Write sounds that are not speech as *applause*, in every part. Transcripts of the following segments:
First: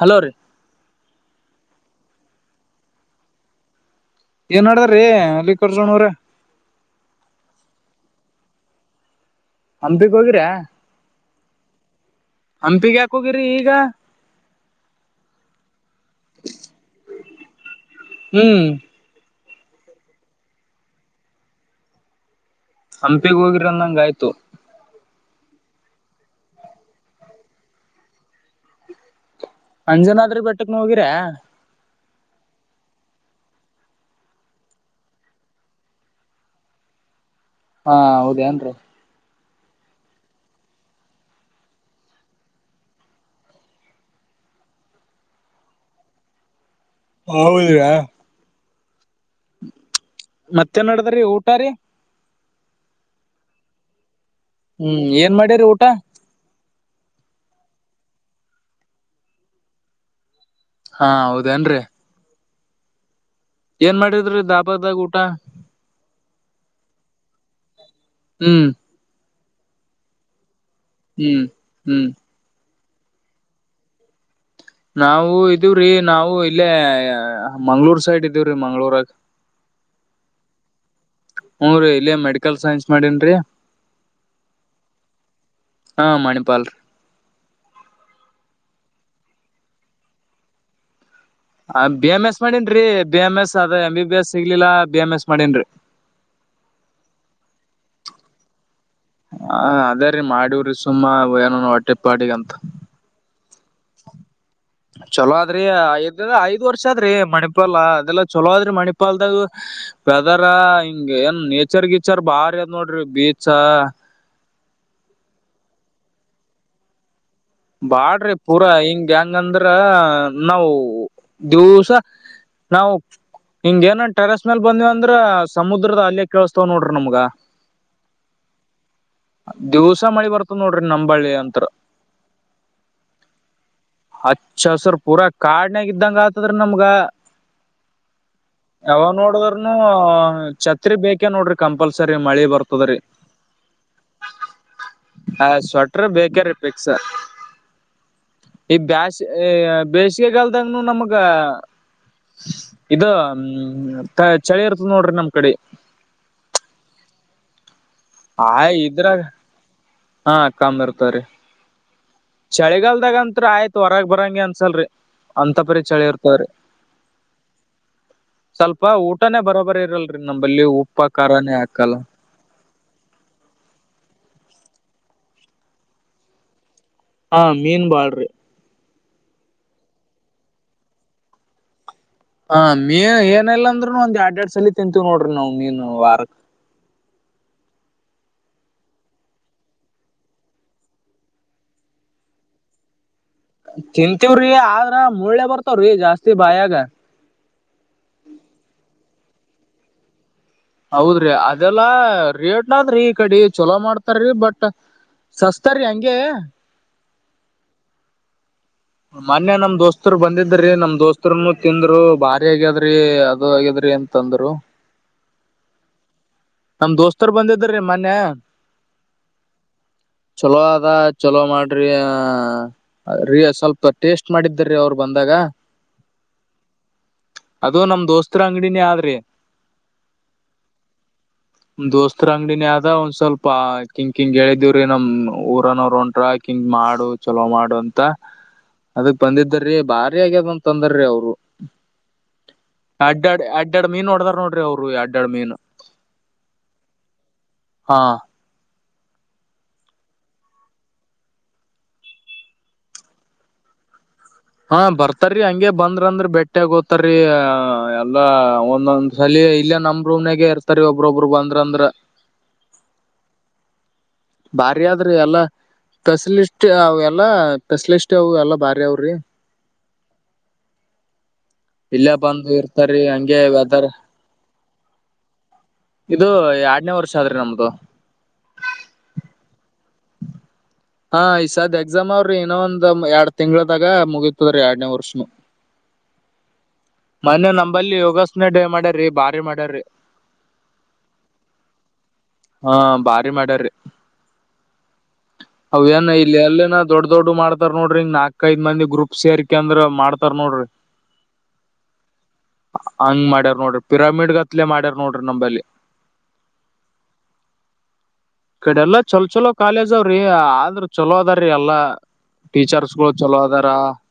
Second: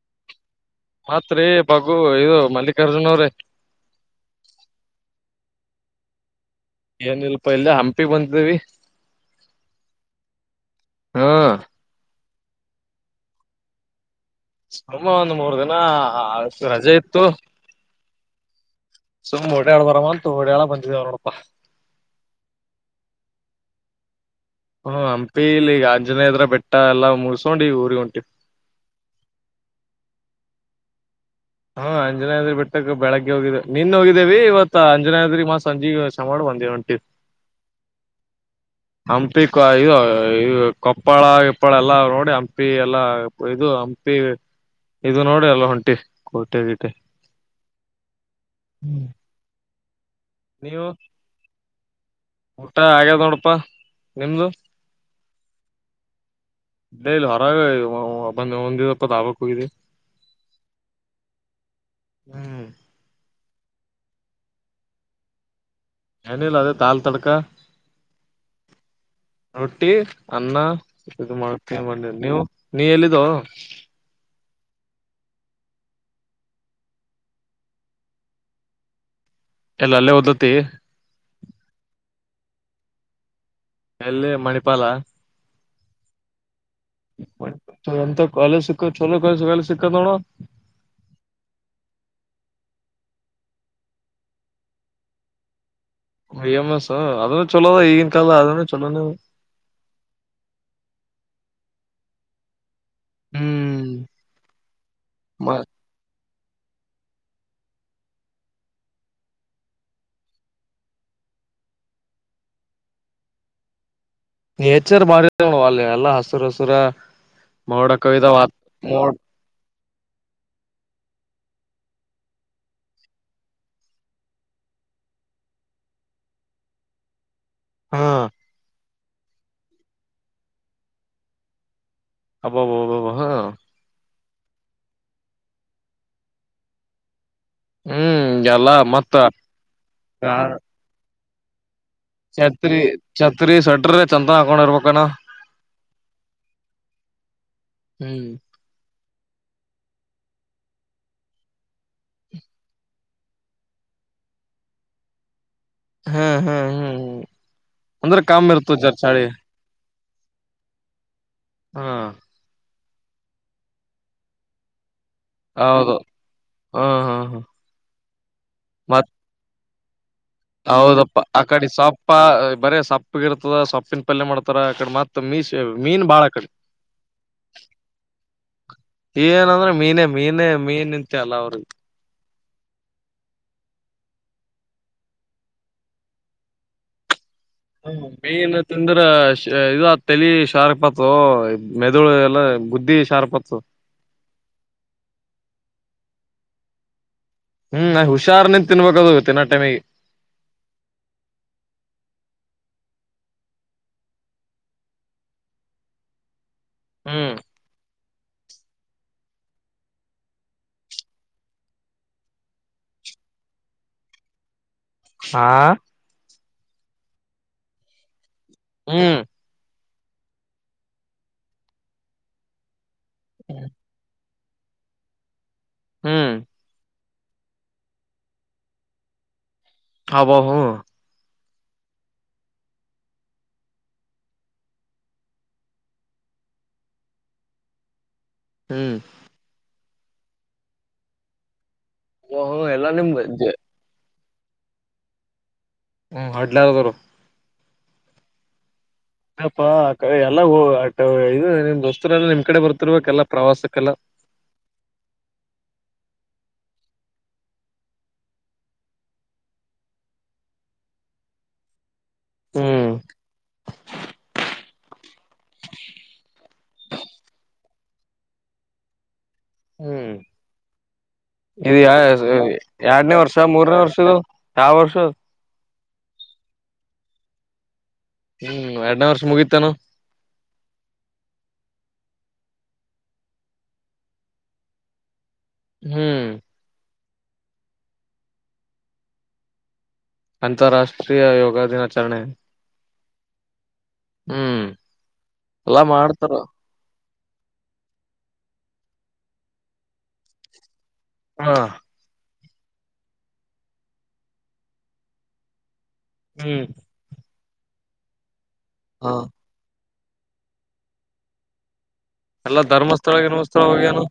Hello ರೀ ಮಾತ್ರಿ ಬಗು ಇದು ಮಲ್ಲಿಕಾರ್ಜುನ ಅವ್ರೇ ಅಲ್ಲಿಿಕರ್ಜುನ ಅವರ *unintelligible* ಏನಿಲ್ಪ ಇಲ್ಲೆ ಹಂಪಿಗಿ ಬಂದಿದ್ದೀವಿ. - ಹಂಪಿಗಿ ಹೋಗಿರಾ... ಹ್ಮ್,, ಹಂಪಿಗೆ ಯಾಕ ಹೋಗಿರಿ ಈಗ. ಸುಮ್ಮಾ ಒಂದ್ ಮೂರ್ ದಿನ ರಜೆ ಇತ್ತು. ಹ್ಮ್ ಸುಮ್ ಒಡ್ಯಾಡಿ ಬರಮ್ಮ ಅಂತ ಓಡ್ಯಾಳ ಬಂದಿದವ ನೋಡಪಾ. ಹಂಪಿಗೆ ಹೋಗಿರಂದಂಗ ಆಯ್ತು. ಹ್ಮ, ಹಂಪಿ ಇಲ್ಲಿ ಈಗ ಆಂಜನೇಯದ್ರ ಬೆಟ್ಟ ಎಲ್ಲಾ ಮುಗಸ್ಕೊಂಡು ಈ ಊರಿಗೆ ಒಂಟಿವಿ. *inaudible* ಅಂಜನಾದ್ರಿ ಬೆಟ್ಟಕ್ನ ಹೋಗಿರಾ, ಹಾ, ಅಂಜನಾದ್ರಿ ಬಿಟ್ಟಕ್ ಬೆಳಗ್ಗೆ ಹೋಗಿದ್ದೆ ನಿನ್ ಹೋಗಿದ್ದೇವಿ. ಇವತ್ ಅಂಜನಾದ್ರಿ ಮಾಸ ಸಂಜಿ ಶ ಮಾಡ *unintelligible* ಬಂದೇವಂ ಹೆ *inaudible* ಹಾ, ಹೌದೇ ಏನ್ರಿ ಹಂಪಿ ಇದು ಕೊಪ್ಪಳ ಗಿಪ್ಪಳ ಎಲ್ಲ ನೋಡಿ ಹಂಪಿ ಎಲ್ಲ ಇದು ಹಂಪಿ. ಇದು ನೋಡಿ ಅಲ್ಲ ಒಂಟಿವಿ, ಕೋಟೆ- ಗೀಟೆ ಹೌದರಾ *unintelligible* ಹ್ಮ್ *inaudible* ಮತ್ತೇನ್ ನಡದ್ರಿ ಊಟ ರೀ, ಊಟ ಹಾಗ್ಯದ್ ನೋಡಪ್ಪಾ. ಹ್ಮ್, ಏನ್ ಮಾಡ್ಯರಿ ಊಟ ಎಂ ಇಲ್ಲೆಹೊರಗೆ ಬಂದ ಉಂಡಿವಪ್ಪ ದಾರುಕ ಹೋಗಿದಿವಿ. ಹಾ, ಹೌದೇನ್ರರಿ ಏನ್ ಮಾಡಿದ್ರಿ ಡಾಬಾದಾಗ ಊಟ, ಏನಿಲ್ಲ ಅದೇ ದಾಲ್ತಡಕ ಹ್ಮ್, ರೊಟ್ಟಿ ಅನ್ನ ಇದು ಹ್ಮ್ ಮಾಡ್ತೀ ಹ್ಮ್ ನೀವು ನೀ ಎಲ್ಲಿದ್ದೊ,, ನಾವು ಇದೀವ್ರೀ ನಾವು ಇಲ್ಲೇ ಮಂಗ್ಳೂರ್ ಸೈಡ್ ಇದೀವ್ರಿ ಮಂಗ್ಳೂರಾಗ. ಎಲ್ಲಿ ಅಲ್ಲೇ ಓದತಿ ಹ್ಮ್, ರೀ ಇಲ್ಲೆ ಮೆಡಿಕಲ್ ಸೈನ್ಸ್ ಮಾಡಿನ್ರೀ, ಎಲ್ಲಿ ಮಣಿಪಾಲ ಹಾ, ಮಣಿಪಾಲ್ರಿ ಎಂತ ಕಾಲೇಜು ಸಿಕ್ಕಿದ, ಚೊಲೋ ಕಾಲೇಜ್ ಹಿಂದೆ ನೋಡು. ಆ, ಬಿ, ಎಮ್, ಎಸ್ ಮಾಡೇನ್ರರಿ ಬಿ, ಎಮ್, ಎಸ್, ಅದ ಎಂ, ಬಿ, ಬಿ, ಎಸ್ ಸಿಗ್ಲಿಲ್ಲಾ ಬಿ, ಎಮ್, ಎಸ್ ಮಾಡೇನ್ರಿ,, ಬಿ, ಎಂ, ಎಸ್ ಅದನ್ನುಚಲೋಈಗಿನ ಕಾಲದ. ಅದ ಚಲೋನೇ ಹ, ಅದೇ ರೀ ಮಾಡೀವ್ರಿ ಸುಮ್ಮ ಏನ ಹೊಟ್ಟೆ ಪಾಡಿಗಂತ. ಹ್ಮ್ ಚಲೋ ಆದ್ರಿ ಐದ್ ಇದೆಲ್ಲ ಐದ್ ವರ್ಷ ಆದ್ರೀ ಮಣಿಪಾಲ್. ಅದೆಲ್ಲಾ ಚಲೋ ಆದ್ರಿ ಮಣಿಪಾಲ್ದಾಗ. ವೆದರ ಹಿಂಗೆ ಏನ್ ನೇಚರ್- ಗೀಚರ್ ಬಾರಿ ಅದ್ ನೋಡ್ರಿ ಬೀಚ, ನೇಚರ್ ಬಾರಿಆದೋ ಅಲ್ಲಿ ಎಲ್ಲಾ ಹಸುರು- ಹಸುರ. ಮೋಡ ಕವಿದ ಬಾಡ್ರಿ ಪೂರಾ ಹಿಂಗ ಮೋಡ್ ಹೆಂಗಂದ್ರ ನಾವು ದಿವ್ಸ ನಾವು ಹಿಂಗ ಏನ್ ಟೆರಸ್ ಮೇಲ್ ಬಂದ್ವ ಅಂದ್ರ ಸಮುದ್ರದ ಅಲೆ ಕೇಳಸ್ತಾವ ನೋಡ್ರಿ ನಮ್ಗ. ಹಾ, ದಿವ್ಸಾ ಮಳಿ ಬರ್ತದ ನೋಡ್ರಿ ನಂಬಳ್ಳಿ ಅಂತ್ರ, ಅಬ್ಬಬಬ್ಬಬ! ಹಾ, ಅಚ್ಚ ಹಸರ್ ಪೂರಾ ಕಾಡ್ನಾಗ ಇದ್ದಂಗ ಆತದ್ರಿ ನಮ್ಗ. ಹ್ಮ್ ಎಲ್ಲಾ ಯಾವ ಮತ್ತ ನೋಡುದ್ರನು ಛತ್ರಿ ಬೇಕೇ ನೋಡ್ರಿ ಕಂಪಲ್ಸರಿ. ಮಳಿ ಛತ್ರಿ ಬರ್ತದ್ರಿ ಛತ್ರಿ ಸಟ್ರ ಚಂದನ ಹಾಕೊಂಡಿರ್ಬಣ ಹ ಸ್ವೆಟರ್ ಬೇಕ್ರ ಪಿಕ್ಸ ಹ್ಮ್ ಕ ಬೇಸಿಗೆಗಾಲದಂಗನು ನಮಗೆ ಇ ಹ್ಮ್ ಚಳಿ ಇರ್ತದ ನೋಡ್ರಿ ನಮ್ ಕಡೆ ಹ್ಮ್ ಹ್ಮ್ ಹ್ಮ್ ಹ್ಮ್ ಅಂದ್ರೆ ಕಾಮ ಇರ್ತ ಆಯ್ ಜರ್ ಇದ್ರಾಗ ಚಾಳಿ ಹಾ ಕಾಮ ಇರ್ತಾರೆ ಹಾ ಬೆಳಿಗಾಲದಾಗ ಅಂತ್ ಆಯ್ತ್ ಹೊರಗ್ ಬರಂಗ ಅನ್ಸಲ್ರಿ ಅಂತ ಹೌದು ಪರಿಚಳಿ ಇರ್ತದರಿ ಹ್ಮ್ ಹ್ಮ್ ಹ್ಮ್ ಸ್ವಲ್ಪ ಊಟನೇ ಬರೋಬರಿ ಇ ಹೌದಪ್ಪ ಆ ಕಡೆ ಸೊಪ್ಪ ಬರ ಸೊಪ್ಪಗಿರ್ತದ ಸೊಪ್ಪಿನ ಪಲ್ಯ ಮಾಡ್ತಾರ ಅಕಡೆ ಮತ್ತತ್ ಮೀ ಮೀನ್ ಬಾಳ ಅ ಕಡೆ ಹಾ ಮೀನ್ ಬಾಳ್ರಿ ಏನಂದ್ರೆ ಮೀನೇ ಮೀನೇ ಮೀನ್ ನಿಂತೆ ಅಲ್ಲ ಅವ್ರಿಗೆ ಹ ಮೀನ್ ಏನಲ್ಲ ಅಂದ್ರರುನು ಒಂದ್ ಎರಡ್ ಎರಡ್ ಸಲ ತಿಂತೀವ್ ನೋಡ್ರಿ ನಾವ್ ಮೀನು ವಾರಕ್ ಹ ಮೀನ್ಂತಿಂದ್ರ ಇ ತಲಿ ಶಾರ್ಪತ್ ಮೆದುಳು ಎಲ್ಲ ಬುದ್ಧಿ ಶರ್ ತಿಂತೀವ್ರಿ ಆದ್ರ ಮುಳ್ಳೆ ಬರ್ತಾವ್ರಿ ಜಾಸ್ತಿ ಬಾಯಾಗ ತಿನಾಟಮೇ ಹೌದ್ರಿ ಅದೆಲ್ಲಾ ರೇಟ್ನಾದ್ರಿ ಈ ಕಡೆ ಚಲೋ ಮಾಡ್ತಾರಿ ಬಟ್ ಸಸ್ತಾರಿೀ ಹಂಂಗಗೆ ಹ್ಮ್ ಮೊೆ ನಮ್ ದೋಸ್ತರು ಬಂದಿದ್ರಿ ನಮ್ ದೋಸ್ತರುನು ತಿಂದ್ರು ಬಾರಿ ಆಗ್ಯಾದ್ರಿ ಅದು ಆಗಿದ್ರಿ ಅಂತಂದ್ರು ಹಾ ನಮ್ ದೋಸ್ತರ್ ಬಂದಿದ್ರೀ ಮೊನ್ಯ ಹ್ಮ್ ಚಲೋ ಅದ ಚಲೋ ಮಾಡ್ರಿ ಅ ರಿಯ ಸ್ಲ್ಪ ಟೇಸ್ಟ್ ಮಾಡಿದ್ರೀ ಅವ್ರು ಬಂದಾಗ ಹ್ಮ್ ಅದು ನಮ ದೋಸ್ತರ ಅಂಗಡಿನೇ ಆದ್ರಿ ಹಬೋ ಹ್ಮ ದೋಸ್ತ್ರ ಅಂಗಡಿನ ಆದ ಒಂದ್ ಸ್ವಲ್ಪ ಕಿಂಕಿಂಗ್ಗೆ ಹೇಳಿದೇವ್ರೀ ನಮ್ ಊರನೋ ಹೊಂಟ್ರ ಕಿಂಗ ಮಾಡು ಚಲೋ ಮಾಡು ಅಂತ ಹ್ಮ್ ಅದಕ್ ಬಂದಿದ್ದರಿ ಭಾರಿ ಆಗ್ಯದಂತ ತಂದರ್ರೀ ಅವರು ಎಲ್ಲಾ ನಿಮ್ ಅಡ್ಡಾಡ್ ಅಡ್ಡ ಅಡ್ ಮೀನ್ ನಡದಾರ ನೋಡ್ರಿ ಅವರು ಅಡ್ಡಾಡ್ ಮೀನ್ ಹ್ಮ್ ಹಡ್ಲಾರ ತರ ಹಾ ಇಪ್ಪಾ ಆಡೆ ಎಲ್ಲ ಇದು ನಿಮ್ ದೋಸ್ತರೆಲ್ಲ ನಿಮ್ ಕಡೆ ಬರ್ತಿರ್ಬೇಕ ಎಲ್ಲಾ ಪ್ರವಾಸಕ್ಕೆಲ್ಲ ಹಾ ಬರ್ತಾರೀ ಹಂಗಗೆ ಬಂದ್ರ ಅಂದ್ರ ಬೆಟ್ಟೆ ಓತಾರೀ ಎಲ್ಲಾ ಒಂದೊಂದ್ ಸಲ ಇಲ್ಲ ನಮ್ ರೂಮ್ಾಗ ಇರ್ತಾರಿ ಒಬ್ಬ್ರೊಬ್ರು ಬಂದ್ರ ಅಂದ್ರ ಹ್ಮ್ ಬಾರಿಾದ್ರೆ ಎಲ್ಲಾ ಸ್ಪೆಷಲಿಸ್ಟ್ ಅವ ಎಲ್ಲಾ ಸ್ಪೆಷಲಿಸ್ಟ್ ಅವ ಎಲ್ಲಾ ಬಾರಿ ಅವ್ರಿ ಹ್ಮ್ ಇ ಇಲ್ಲೇ ಬಂದು ಇರ್ತಾರ್ರಿ ಎರಡ್ನೇ ವರ್ಷ ಹಂಗೆ ಮೂರ್ನೇ ವೆದರ್ ವರ್ಷದು ಯಾವ ವರ್ಷ ಇದು ಎರಡ್ನೇ ವರ್ಷ ಆದ್ರಿ ನಮ್ದು ಹ್ಮ್ ಎರಡ್ನೇ ವರ್ಷ ಮುಗೀತಾನ ಹಾ ಈಸಾದ್ ಎಕ್ಸಾಮ್ ಅವ್ರಿ ಇನ್ನೊ ಒಂದ್ ಎರಡ್ ತಿಂಗಳದಾಗ ಮುಗೀತದ್ರೀ ಎರಡ್ನೇ ವರ್ಷ ಹ್ಮ್ ಮನೆ ನಂಬಲ್ಲಿ ಯೋಗಾಸನೆ ಮಾಡ್ಯ್ರೀ ಬಾರಿ ಮಾಡ್ಯ್ರಿ ಅಂತರಾಷ್ಟ್ರೀಯ ಯೋಗ ದಿನ ಆಚರಣೆ ಮಾಡ ಎಲ್ಲಾ ಅವ್ಯನ ಮಾಡ್ತಾರ ಇಲ್ಲಿ ಅಲ್ಲ ದೊಡ್ ದೊಡ್ ಮಾಡ್ತಾರ್ ನೋಡ್ರಿಂಗ ನಾಲ್ಕ್ ಐದ ಮಂದಿ ಗ್ರೂಪ್ ಸೇರ್ಕ ಅಂದ್ರ ಮಾಡ್ತಾರ್ ನೋಡ್ರಿ ಹಾ ಹಂಗ ಮಾಡ್ಯಾರ್ ನೋಡ್ರಿ ಪಿರಾಮಿಡ್ ಗತ್ಲೆ ಮಾಡ್ಯಾರ ನೋಡ್ರಿ ನಂಬಲ್ಲಿ ಹ್ಮ್ ಕಡೆ ಎಲ್ಲಾ ಹ ಚಲೋ ಚಲೋ ಕಾಲೇಜ್ಾವ್ರಿ ಆದ್ರರು ಚಲೋ ಅದಾರೀ ಎಲ್ಲಾ ಎಲ್ಲಾ ಟೀಚರ್ಸ್ಗಳು ಧರ್ಮಸ್ಥಳ ಚಲೋ ಗಿರ್ಮಸ್ಥಳ ಅದಾರ ಹೋಗ್ಯನು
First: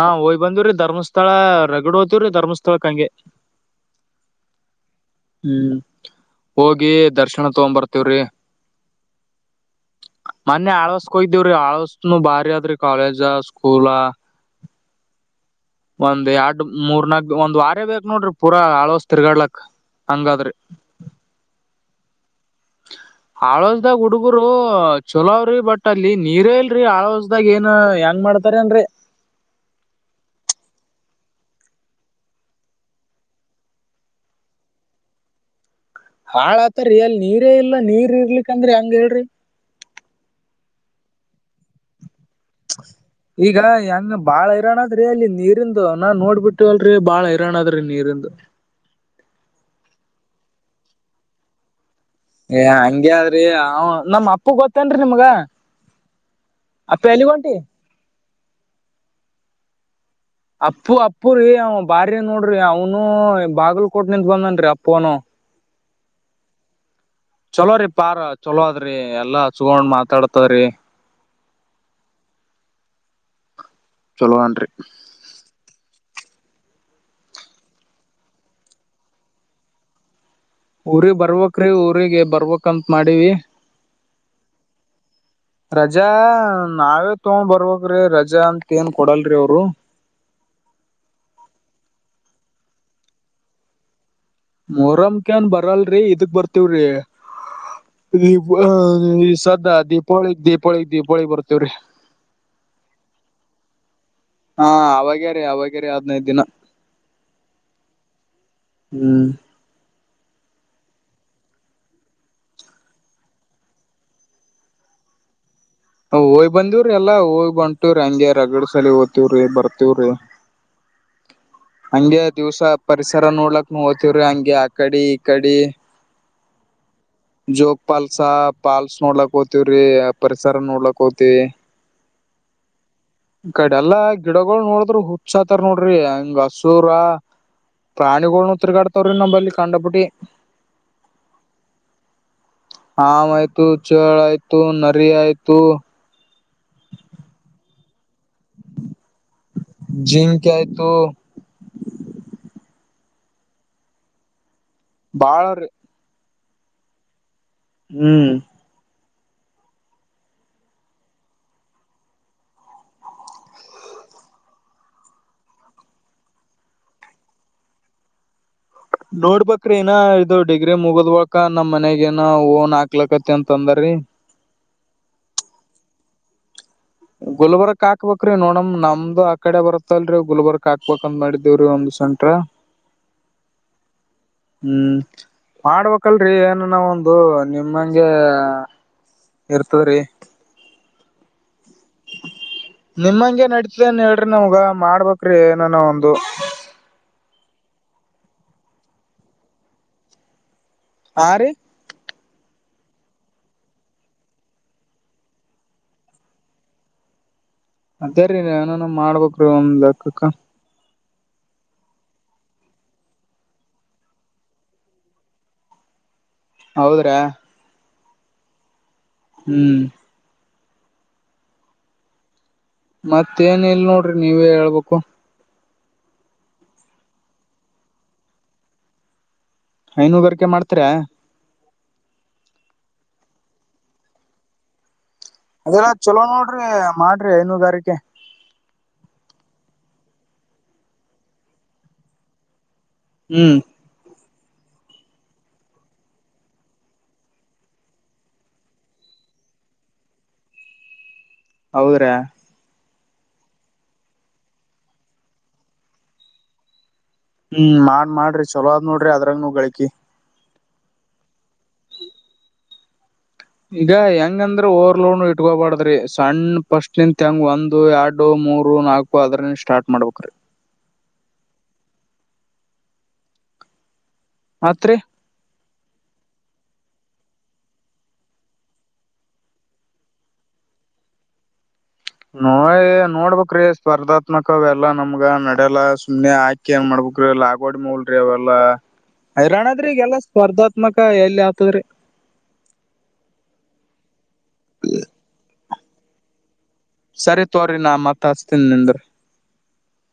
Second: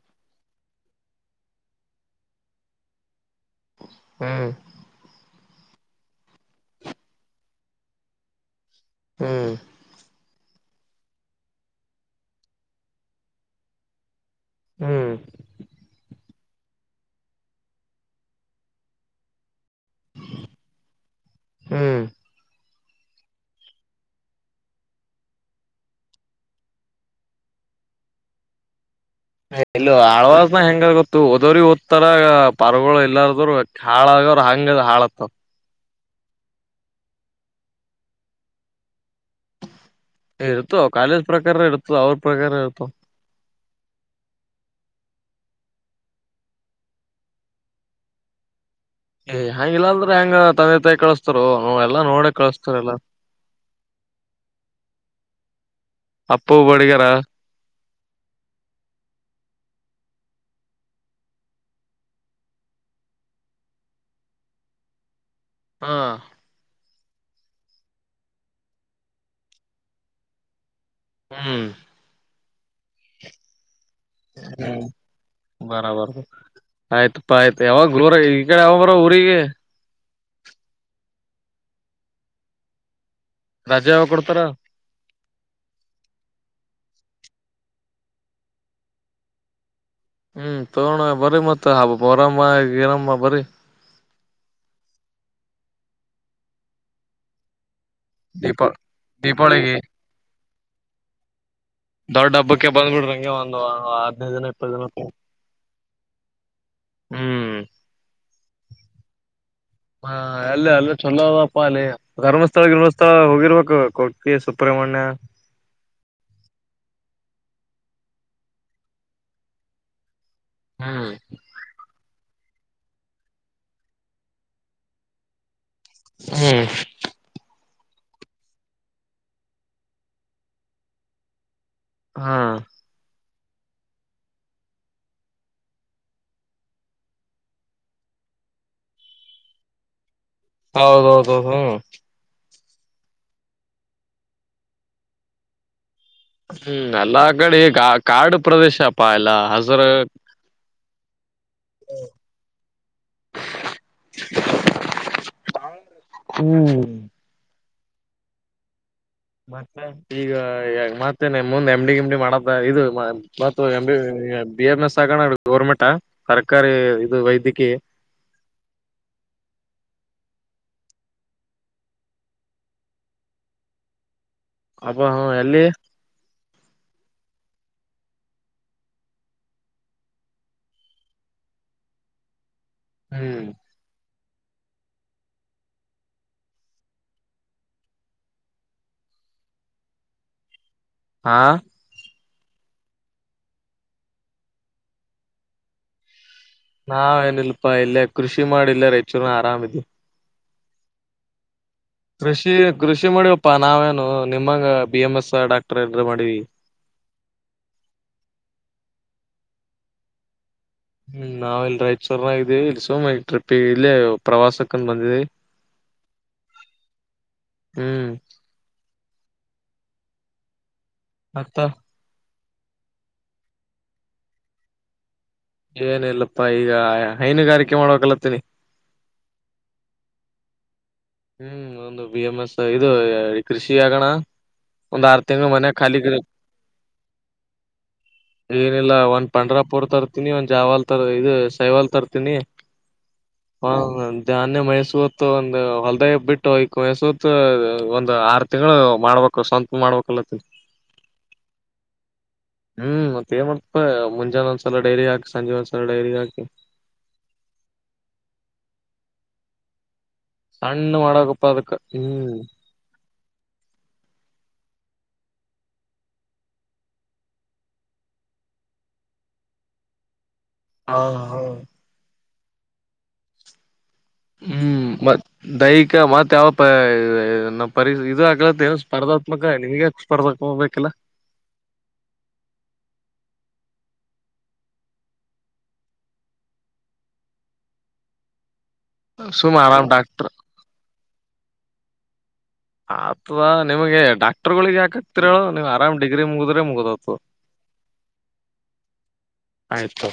ಹಾ ಹಯ್ ಬಂದವ್ರಿ ಧರ್ಮಸ್ಥಳ ರಗಡು ಹೋ್ತವ್ರಿ ಧರ್ಮಸ್ಥಳ ಕಂಗೆ ಹ್ಮ್ ಹ್ಮ್ ಹೋಗಿ ದರ್ಶನ ತಗೊ ಬರ್ತವ್ರಿ ಹ್ಮ್ ಮೊನ್ನೆ ಆಳ್ವಸ್ಕೊಯ್ದವ್ರಿ ಆಳ್ವಸ್ನು ಬಾರಿ ಆದ್ರಿ ಕಾಲೇಜ ಸ್ಕೂಲ ಹ್ಮ್ ಮೂರ್ನಾಗ ಒಂದ್ ವಾರ ಬೇಕಕ್ ನೋಡ್ರಿ ಪೂರ ಆಳ್ಳವಸ್ ತಿರ್ಗಡ್ಲಕ್ ಹಂಗಾದ್ರೆ ಹ್ಮ್ ಹಳವಸ್ದಾಗ ಹುಡ್ಗರು ಚಲಾವ್ರಿ ಬಟ್ ಅಲ್ಲಿ ನೀರೇ ಇಲ್ರರಿ ಆಳ್ವಸ್ದಾಗ ಏನ್ ಹೆಂಗ ಮಾಡ್ತಾರ ಅಏನ್ರಿ ಇಲ್ಲ ಆಳ್ವಾಸನ ಹೆಂಗ ಗೊತ್ತು ಹಓದೋ್ರ ಓದ್ತರ ಪಾರ್ಗಳು ಎಲ್ಲಾರದರು ಕಾಳ ಹಂಗ ಹಾಳತ್ತ ಹಾಳ ಆತರಿೀ ಅಲ್ ನೀರೇ ಇಲ್ಲ ನೀರ್ ಇರ್ಲಿಕ್ಕಂದ್ರಿ ಹಂಗ ಹೇಳ್ರಿ ಇರುತೋ ಕಾಲೇಜ್ ಪ್ರಕಾರ ಇರುತ ಅವ್ರ ಪ್ರಕಾರ ಇರ್ತ ಹೆಂಗ ಬಾಳ್ ಹೈರಾಣದ್ರಿ ಅಲ್ಲಿ ನೀರಿಂದು ನಾ ನೋಡ್ಬಿಟ್ಟವ ಅಲ್ರಿ ಬಾಳ ಹೈರಾಣ ಆದ್ರಿ ನೀರಿಂದು. ಏಯ್ ಹಂಗಿಲ್ಲ ಅಂದ್ರ್ ಹೆಂಗೋ ತಂದೆ ತಾಯಿ ಕಳಿಸ್ತರು ನೋ ವೆಲ್ ಏ ಹಂಗೆ ಆದ್ರಿ ಅವ್ ನಮ್ ಅಪ್ಪ ಗೊತ್ತೇನ್ರಿ ನಿಮ್ಗ? ಅಪ್ಪು ಬಡಿಗೆರ ಅಪ್ಪ ಎಲ್ಲಿಗ್ ಹೊಂಟಿ ಅಪ್ಪು ಅಪ್ಪುರೀ ಅವ ಬಾರಿ ನೋಡ್ರಿ ಅವನು ಬಾಗಲಕೋಟ್ ನಿಂದ ಬಂದನ್ರಿ ಅಪ್ಪುನು. ಹಾ ಚಲೋ ರೀ ಪಾರ್ ಚಲೋ ಅದ್ರಿ ಎಲ್ಲಾ ಹಚ್ಗೊಂಡ್ ಮಾತಾಡ್ತರಿ. ಹ್ಮ್ ಚಲೋ ಅನ್ರಿ ಹ್ಮ್ ಬರೊಬರ್ ಬ ಆಯ್ತಪ್ಪಾ ಆಯ್ತು ಯಾವಾಗ್ರುರ ಈ ಕಡೆ ಯಾವಾಗ ಬರ ಊರಿಗೆ? ಊರಿಗೆ ಬರ್ಬಕ್ರಿ ಊರಿಗೆ ಬರ್ಬೇಕಂತ್ ಮಾಡ್ ರಜ ಯಾವಗ್ ಕೊಡ್ತಾರ. ರಜಾ ನಾವೇ ತಗೊಂಡ್ ಬರ್ಬೇಕ್ರಿ ರಜಾ ಅಂತ ಏನ್ ಕೊಡಲ್ರಿ ಅವ್ರು. ಮ್ಮ ಎ ನಮ್ಮ ಬರ್ರೀ ಮೊರಂ ಕ್ಕೆನ್ ಬರಲ್ರಿ ಇದುಕ್ ಬರ್ತಿವ್ರಿ. ದೀಪ ಈ ಸದ್ ದೀಪಾವಳಿಗೆ ದೀಪಾವಳಿ ದೀಪಾವಳಿಗ್ ದೀಪಾವಳಗ್ ಬರ್ತೇವ್ರೀ. ದೊಡ್ಡ ಹಬ್ಬಕ್ಕೆ ಬಂದ್ಬಿಡ್ರಂಗೆ ಒಂದು ಆ ಹಾ ಅವಾಗ್ಯಾರ ಅವಾಗ್ಯಾರ ಹದ್ನೈದು ದಿನ ಹ್ಮ್ ಹ್ಮ್ ಹ ಅಲ್ಲಿ ಅಲ್ಲ ಚಲೋ ಅದಪ್ಪ ಅಲ್ಲಿ ಧರ್ಮಸ್ಥಳ ಗಿರ್ಮಸ್ಥಳ ಹೋಗಿರ್ಬೇಕು ಕೊಕ್ಕೆ ಸುಬ್ರಹ್ಮಣ್ಯ. ಹಾ ಹೋಗಿ ಬಂದವ್ರಿ ಎಲ್ಲ ಹೋಗ್ ಹೊಂಟಿವ್ರಿ ಹಂಗಗೆ ರಗಡ ಸಲ ಹೋತ್ತಿವ್ರಿ ಬರ್ತಿವ್ರಿ. ಹ್ಮ್ ಹಂಗೆ ದಿವ್ಸ ಪರಿಸರ ನೋಡ್ಲಕ್ ಹೋತಿವ್ರಿ ಹಂಗೆ ಆ ಕಡೆ ಈ ಕಡಿ. ಹ್ಮ್ ಜೋಗ ಪಾಲ್ಸ ಪಾಲ್ಸ್ ನೋಡ್ಲಕ್ ಹೋಗ್ತಿವ್ರಿ ಆ ಪರಿಸರ ನೋಡ್ಲಾಕ್ ಹೋಗ್ತಿವಿ. ಹಾ ಕಡೆಲ್ಲಾ ಗಿಡಗಳು ನೋಡಿದ್ರು ಹುಚ್ಸಾತಾರ ನೋಡ್ರಿ ಹಂಗ ಹಸೂರ ಪ್ರಾಣಿಗಳ್ನು ತೀರ್ಗಾಡ್ತಾವ್ರಿ ನಮ್ಮಲ್ಲಿ ಕಂಡ ಬಟ್ಟಿ. ಹೌದೌದೌದು ಹ್ಮ ಹಾವ್ ಆಯ್ತು ಚೆಳ್ ಆಯ್ತು ನರಿ ಆಯ್ತು ಹ್ಮ್ ಎಲ್ಲ ಕಡೆ ಕಾ ಕಾಡು ಪ್ರದೇಶಪ್ಪಾ ಎಲ್ಲ ಹಸುರು ಜಿಂಕೆ ಆಯ್ತು *unintelligible* ಬಾಳರಿ ಹ್ಮ್ ಹ್ಮ್ ಮತ್ತೆ ಈಗ ಮತ್ತೆ ಮುಂದೆ ಎಮ್ ಡಿ ಗಿಮ್ಡಿ ಮಾಡದ ಇದು ಮ ಮತ್ತ್ M D B M S ಆಗೋಣ ಗೌರ್ಮೆಂಟಾ ಸರ್ಕಾರಿ ಇದು ವೈದ್ಯಕೀಯ? ನೋಡ್ಬಕ್ರೀ ಇನ್ನ ಇದು ಡಿಗ್ರಿ ಮುಗದ್ವಕ ನಮ್ ಮನಗೇನ ಓನ್ ಹಾಕ್ಲಕತಿ ಅಂತಂದಾರಿ. ಇ ಅಬ್ಬ ಹ ಎಲ್ಲಿ? ಗುಲ್ಬರ್ಕ್ ಹಕ್ಬೇಕ್ರಿ ನೋಡಮ್ ನಮ್ದ್ ಆ ಕಡೆ ಬರ್ತ್ತಲ್ರರಿ ಗುಲ್ಬರ್ಕ್ ಹಕ್ಬೇಕಂದ್ ಮಾಡಿದೇವ್ರೀ ಒಂದ್. ಸೆಂಟ್ರ ಹ್ಮ್ ಹ್ಮ್ ಮಾಡ್ಬೇಕಲ್ರಿ ಏನ ನಾವು ಒಂದು ನಿಮ್ಮಂಗೆ ಇರ್ತವ್ರೀ ಹಾ ನಿಮ್ಮಂಗೆ ನಡತಿದೆನ್ ಹೇಳ್ರಿ ನಾವ್ಗ ಮಾಡ್ಬೇಕ್ರಿ ಏನನ ಒಂದು. ನಾವೇಏನಿಲ್ಪಾ ಇಲ್ಲೇ ಕೃಷಿ ಮಾಡಿಲ್ಲ ರೈಚೂರು ಆರಾಮಿದಿ ಹ ರೀ ಕೃಷಿ ಕೃಷಿ ಮಾಡವಪ್ಪಾ ನಾವೇನು ನಿಮ್ಮಂಗ ಬಿ ಎಂ ಎಸ್ ಡಾಕ್ಟರ್ ಎ್ರ ಮಾಡೀವಿ *inaudible* ಅದೇ ರೀ ಏನನು ಮಾಡ್ಬೇಕ್ರೀ ಒಂದ್ ಲಕ್ಕಕ್ಕ ಹ್ಮ್ ನಾವ ಇಲ್ ರಾಯಚೂರ್ನಾಗಿದ್ದೀವಿ ಇಲ್ಲಿ ಸುಮ ಟ್ರಿಪ್ಿಗೆ ಇಲ್ಲಿ ಪ್ರವಾಸಕ್ಕಂದ ಬಂದಿದೆವಿ *inaudible* ಹೌದ್ರಾ ಹ್ಮ್ ಹ್ಮ್ ಅತ್ತ ಮತ್ತೇನ್ ಇಲ್ ನೋಡ್ರಿ ನೀವೆ ಹೇಳ್ಬೇಕು ಏನ ಇಿಲ್ಲಪ್ಪಾ ಈಗ ಹೈನುಗಾರಿಕೆ ಮಾಡ್ಬೇಕಕ್ಲತ್ತೀನಿ ಐನುೂಗಾರಿಕೆ ಮಾಡ್ತರಾ ಹ್ಮ್ ಒಂದು ಬಿ ಎಂ ಎಸ್ ಇದು ಕೃಷಿ ಆಗೋಣ ಒಂದ ಆರ್ ತಿಂಗಳು ಮನೆ ಅದೆಲ್ಲ ಖಾಲಿ ಚಲೋ ನೋಡ್ರಿ ಮಾಡ್ರಿ ಐನೂರುಗಾರಿಕೆ ಇಲ್ಲ ಒಂದ್ ಪಂಡ್ರಾಪುರ್ ತರ್ತೀನಿ ಒಂದ್ ಜಾವಲ್ ತರ ಇದು ಸೈವಾಲ್ ತರ್ತೀನಿ ಹ್ಮ್ ಹ ನ್ಯ ಮೈಸೂತ್ತು ಒಂದು ಹೊಲ್ ದಯ ಬಿಟ್ಟುಕಯಸತ್ ಒಂದ್ ಆರು ತಿಂಗಳು ಮಾಡ್ಬೇಕ ಸ್ವಂತ ಮಾಡ್ಬೇಕಲ್ಲತ್ತ *inaudible* ಹೌದ್ರಾ ಹ್ಮ್ ಮತ್ತ ಏನ್ ಮಾಡತಪ ಮುಂಜಾನೆ ಒಂದ್ಸಲ ಡೈರಿ ಹಾಕಿ ಸಂಜೆ ಒಂದ್ಸಲ ಡೈರಿ ಹಾಕಿ ಹ್ಮ್ ಮಾಡ ಮಾಡ್ರಿ ಚಲೋ ಅ ಆದ್ ನೋಡ್ರಿ ಅದ್ರಾಗ ನೂ ಗಳಿಕಿ ಸಣ್ಣು ಮಡಗ ಪದುಕ್ಕೆ ಹ್ಮ್ ಈಗ ಹೆಂಗಂದ್ರ ಓರ್ಲೋ ಇಟ್ಕೋಬಾರ್ದ್ರಿ ಸಣ್ಣ ಪಫಸ್ಟ್ ನಿಂತತ್ ಹೆಂಗ ಒಂದು ಎರಡು ಮೂರು ನಾಲ್ಕು ಅದ್ರ ಸ್ಟಾರ್ಟ್ ಮಾಡ್ಬೇಕ್ರೀ ಹಾ ಹಾ ಹ್ಮ್ ಮತ್ರಿ ಮ ದೈ ಮತ್ ಯಾವ ಪಾ ಇ ಪರಿಸ ಇದು ಆಗ್ಲತ್ತ ಏ ಸ್ಪರ್ಧಾತ್ಮಕ ನಿಮ್ಗೆ ಸ್ಪರ್ಧಾತ್ಮಕ ಬೇಕಿಲ್ಲ *inaudible* ನೋಯ ನೋಡ್ಬ್ರೀ ಸ್ಪರ್ಧಾತ್ಮಕ ಎಲ್ಲಾ ನಮ್ಗ ನಡೆಲ್ಲ ಸುಮ್ನೆ ಆಕಿ ಏನ್ ಮಾಡ್ಬ ಕುಗ್ರ ಲ ಆಗೋಡ್ ಮಲ್ರಿ ಅವೆಲ್ಲಾ ಸುಮ್ ಆರಾಮ್ ಹರಾಣದ್ರಿ ಈಗೆಲ್ಲ ಡಾಕ್ಟರ್ ಸ್ಪರ್ಧಾತ್ಮಕ ಎಲ್ಲಿ ಆತದ್ರಿ ಆಥವಾ ನಿಮಗೆ ಡಾಕ್ಟರ್ಗಳಿಿಗೆ ಯಾಕಕ್ತಿರು ನೀ್ ಆರಾಮ್ ಡಿಗ್ರಿ ಮುಗಿದ್ರೆ ಮುಗ ಸರಿ ತೋ್ರಿ ನಾ ಮತ್ ಹಸ್ತೀನಿ ನಿಂದ್ರ ಆಯ್ತು